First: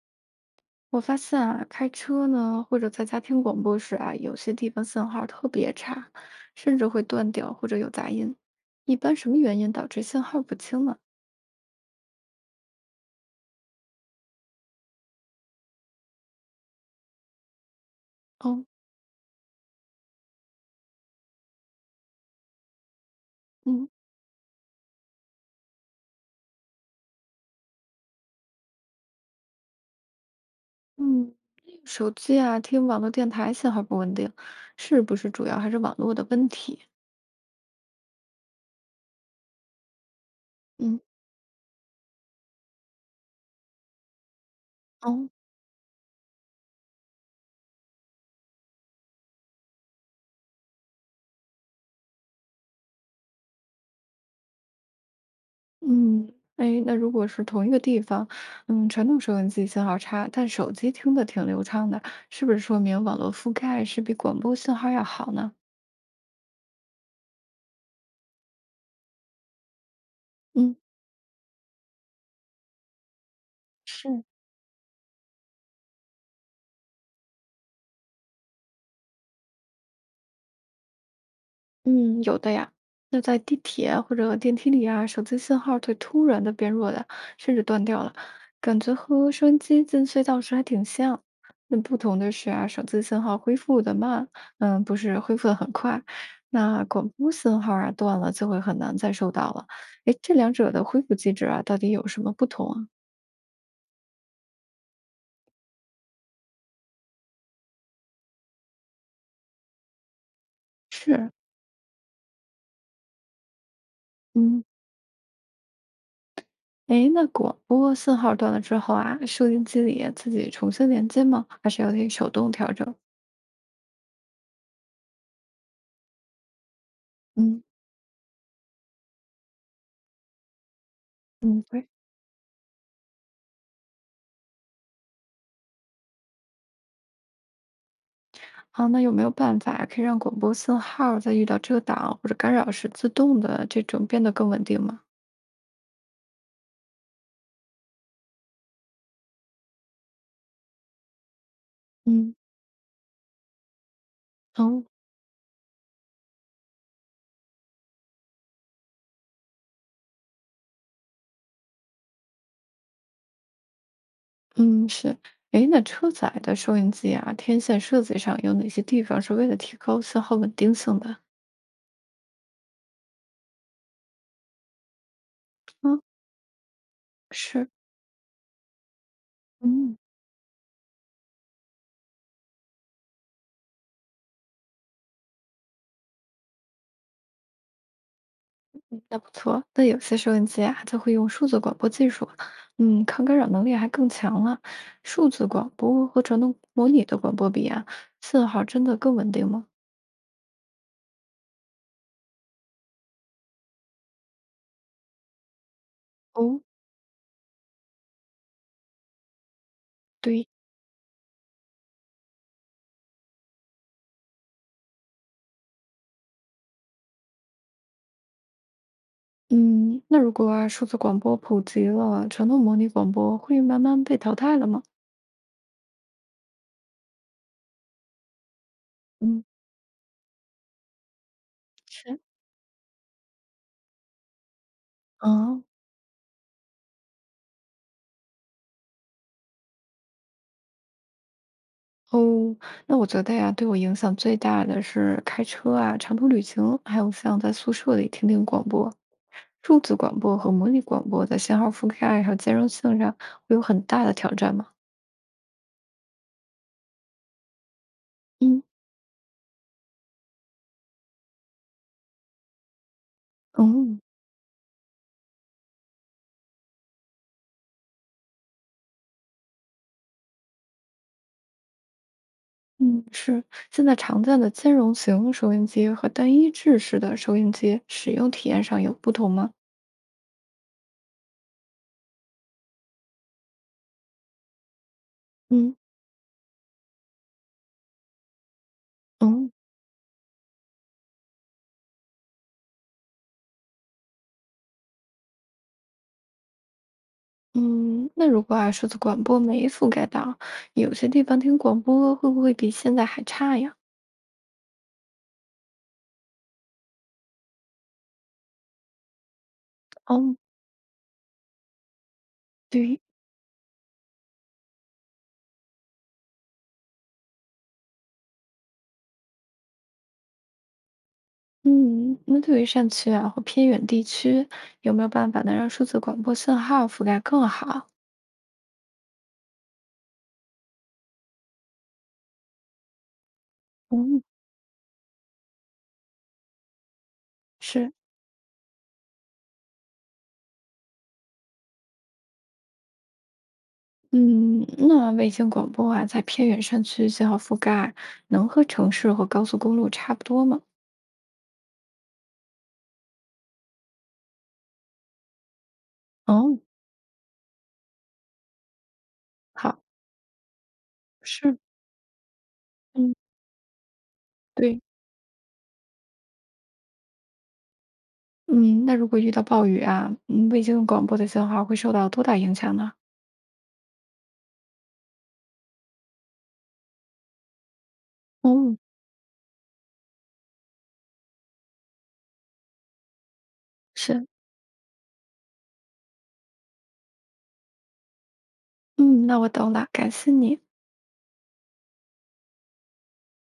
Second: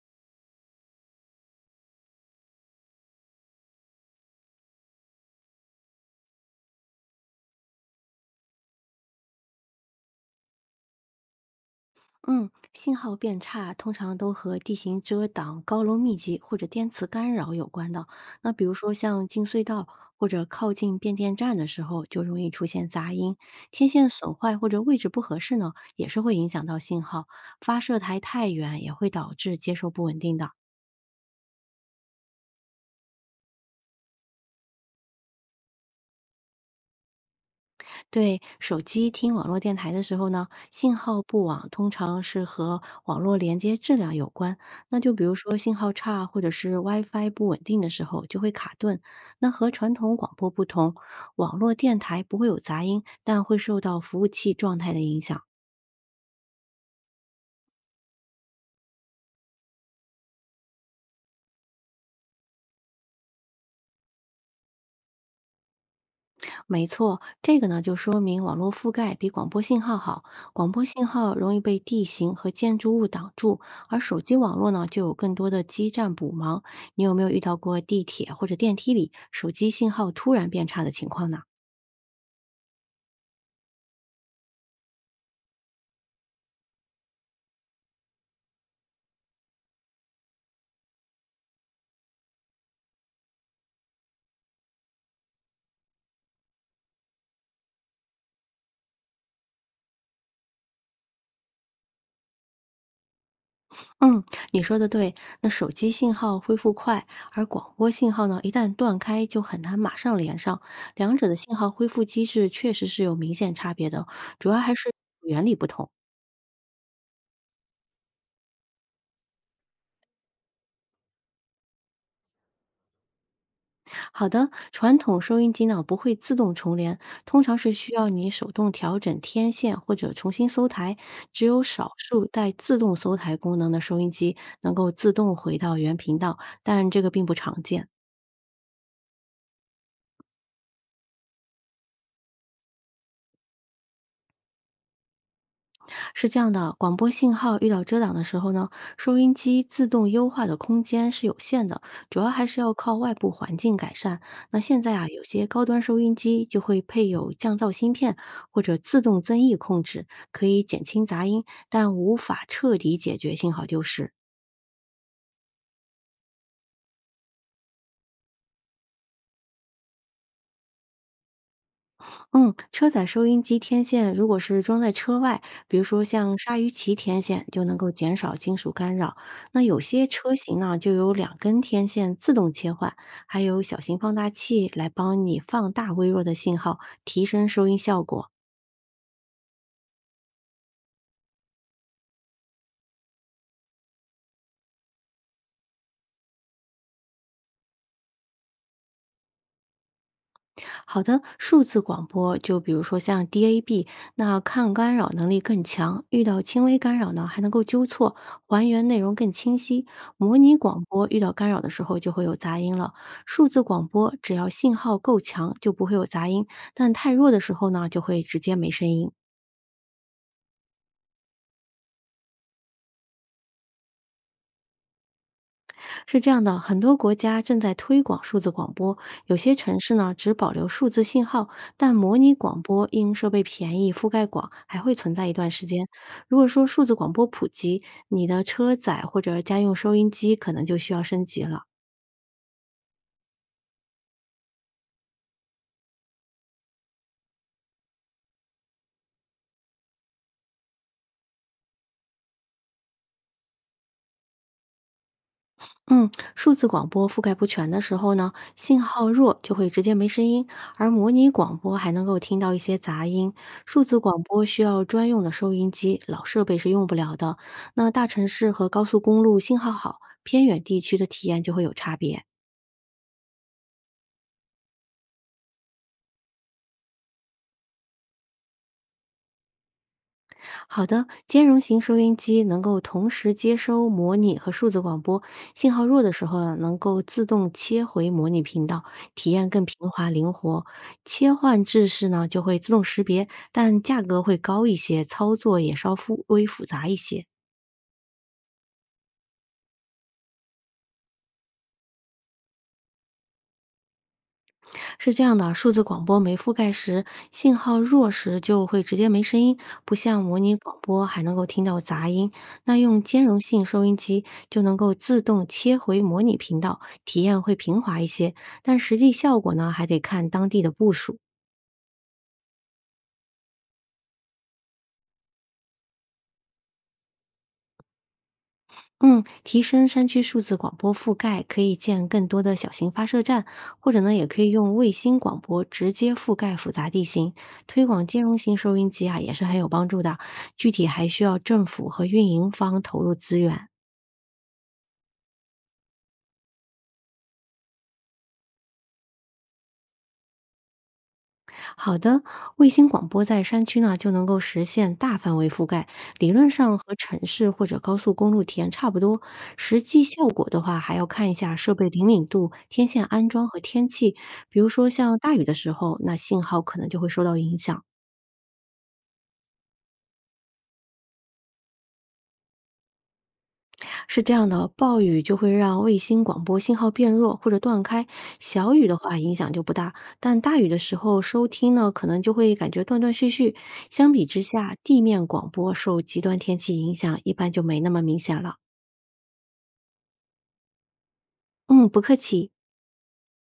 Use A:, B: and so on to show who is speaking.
A: 我发现啊，开车呢，或者在家听广播时啊，有些地方信号特别差，甚至会断掉或者有杂音。一般什么原因导致信号不清呢？
B: 嗯，信号变差通常都和地形遮挡、高楼密集或者电磁干扰有关的。那比
A: 哦，
B: 如说像进隧道或者靠近变电站的时候，就容易出现杂音；
A: 嗯
B: 天线损坏或者位置不合适呢，也是会影响到信号。发射台太远也会导致接收不稳定的。
A: 嗯，手机啊，听网络电台信号不稳定，是不是主要还是网络的问题？
B: 对，手机听网络电台的时候呢，信
A: 嗯
B: 号不网通常是和网络连接质量有关。那就比
A: 哦
B: 如说信号差或者是 WiFi 不稳定的时候就会卡顿。那和传统广播不同，网络电台不会有杂音，但会受到服务器状态的影响。
A: 嗯，哎，那如果是同一个地方，传统收音机信号差，但手机听的挺流畅的，是不是说明网络覆盖是比广播信号要好呢？
B: 没错，这个呢就说明网络覆盖比广播信号好。广
A: 嗯，
B: 播信号容易被地形和建筑物挡住，而
A: 是
B: 手机网络呢就有更多的基站补盲。你有没有遇到过地铁或者电梯里手机信号突然变差的情况呢？
A: 嗯，有的呀。那在地铁啊或者电梯里啊，手机信号会突然的变弱的，甚至断掉了，感觉和收音机进隧道时还挺像。那不同的是啊，手机信号恢复的慢，不是恢复的很快。那广播信号啊断了，就会很难再收到了。诶，这两者的恢复机制啊，到底有什么不同啊？
B: 嗯，你说的对。那手机信号恢复快，而广播信号呢一旦断开就很难马上连上。两者
A: 是，
B: 的信号恢复机制确实是有明显差别的哦，主要
A: 嗯，
B: 还是原理不同。
A: 诶，那广播信号断了之后啊，收音机里自己重新连接吗？还是要得手动调整？
B: 好的，传统收音机呢不会自动重连，通常
A: 嗯。
B: 是需要你手动调整天线或者重新搜台。只有
A: 嗯，对。
B: 少数带自动搜台功能的收音机能够自动回到原频道，但这个并不常见。
A: 好，那有没有办法可以让广播信号在遇到遮挡或者干扰时自动的这种变得更稳定吗？
B: 是这样的，广播信号遇到遮挡的时候呢，收音机自动优化的空间是有限的，主要
A: 嗯，
B: 还是要靠外部环境改善。那现
A: 哦，
B: 在啊，有些高端收音机就会配有降噪芯片或者自动增益控制，可以减轻杂音，但无法彻底解决信号丢失。
A: 嗯，是。诶，那车载的收音机啊，天线设计上有哪些地方是为了提高信号稳定性的？
B: 嗯，车载收音机天线如果是装在车外，比如
A: 嗯
B: 说像鲨鱼鳍天线，就
A: 是，
B: 能够减少金属干扰。那有
A: 嗯
B: 些车型呢，就有两根天线自动切换，还有小型放大器来帮你放大微弱的信号，提升收音效果。
A: 嗯那不错。那有些收音机啊，它会用数字广播技术，抗干扰能力还更强了。数字广播和传统模拟的广播比啊，信号真的更稳定吗？
B: 好的，数字广播就比如说像 DAB，那抗干扰能力更强，遇到
A: 哦，
B: 轻微干扰呢还能够纠错，还原内容更清晰。模
A: 对
B: 拟广播遇到干扰的时候就会有杂音了，数字广播只要信号够强就不会有杂音，但太弱的时候呢就会直接没声音。
A: 嗯，那如果啊，数字广播普及了，传统模拟广播会慢慢被淘汰了吗？
B: 是这样的，很多国家正在推广数字广播，有
A: 嗯，
B: 些城市呢只保留数字信号，但模
A: 是，
B: 拟广播因设备便宜、覆盖广，还会存在一段
A: 啊，
B: 时间。如果说数字广播普及，你的车载或者家用收音机可能就需要升级了。
A: 哦，那我觉得呀，对我影响最大的是开车啊、长途旅行，还有像在宿舍里听听广播。数字广播和模拟广播在信号覆盖还有兼容性上会有很大的挑战吗？
B: 嗯，数字广播覆盖不全的时候呢，
A: 嗯
B: 信号弱就会直接没声音，而模拟广播还能够听到一些杂音。数
A: 哦，
B: 字广播需要专用的收音机，老设备是用不了的。那大城市和高速公路信号好，偏远地区的体验就会有差别。
A: 嗯，是。现在常见的兼容型收音机和单一制式的收音机使用体验上有不同吗？
B: 好的，兼容型收音机能够同时接收模拟和数字广播，信
A: 嗯。
B: 号弱的时候呢能够自动切回模拟频道，体验
A: 哦。
B: 更平滑灵活。切换制式呢就会自动识别，但价格会高一些，操作也稍复微复杂一些。
A: 嗯，那如果啊，数字广播没覆盖到，有些地方听广播会不会比现在还差呀？
B: 是这样的，数字广播没覆盖时，信号弱时就会直接没声音，不像
A: 哦，
B: 模拟广播还能够听到杂音。那
A: 对于，
B: 用兼容性收音机就能够自动切回模拟频道，体验会平滑一些，但实际效果呢，还得看当地的部署。
A: 嗯，那对于山区啊或偏远地区，有没有办法能让数字广播信号覆盖更好？
B: 嗯，提升山区数字广播覆盖，可以建更多的小型发射站，或者呢，
A: 嗯，
B: 也可以用卫星广播直接覆盖复杂地形，推
A: 是，
B: 广兼容型收音机啊，也是很有帮助的。具体还需要政府和运营方投入资源。
A: 嗯，那卫星广播啊，在偏远山区信号覆盖能和城市和高速公路差不多吗？
B: 好的，卫星广播在山区呢就能够实现大范围覆盖，理论
A: 哦，
B: 上和城市或者高速公路体验差不多。实
A: 好，
B: 际效果的话，还要看一下
A: 是，
B: 设备灵敏度、天线
A: 嗯，
B: 安装和天气。比如
A: 对，
B: 说像大雨的时候，那信号可能就会受到影响。
A: 嗯，那如果遇到暴雨啊，卫星广播的信号会受到多大影响呢？
B: 是这样的，暴雨就会让卫星广播信号变弱或者断开，小
A: 哦。
B: 雨的话影响就不大，但大雨的时候收听呢，可能就会感觉断断续续。相比
A: 是，
B: 之下，地面广播受极端天气影响，一般就没那么明显了。
A: 嗯，那我懂了，感谢你。
B: 嗯，不客气。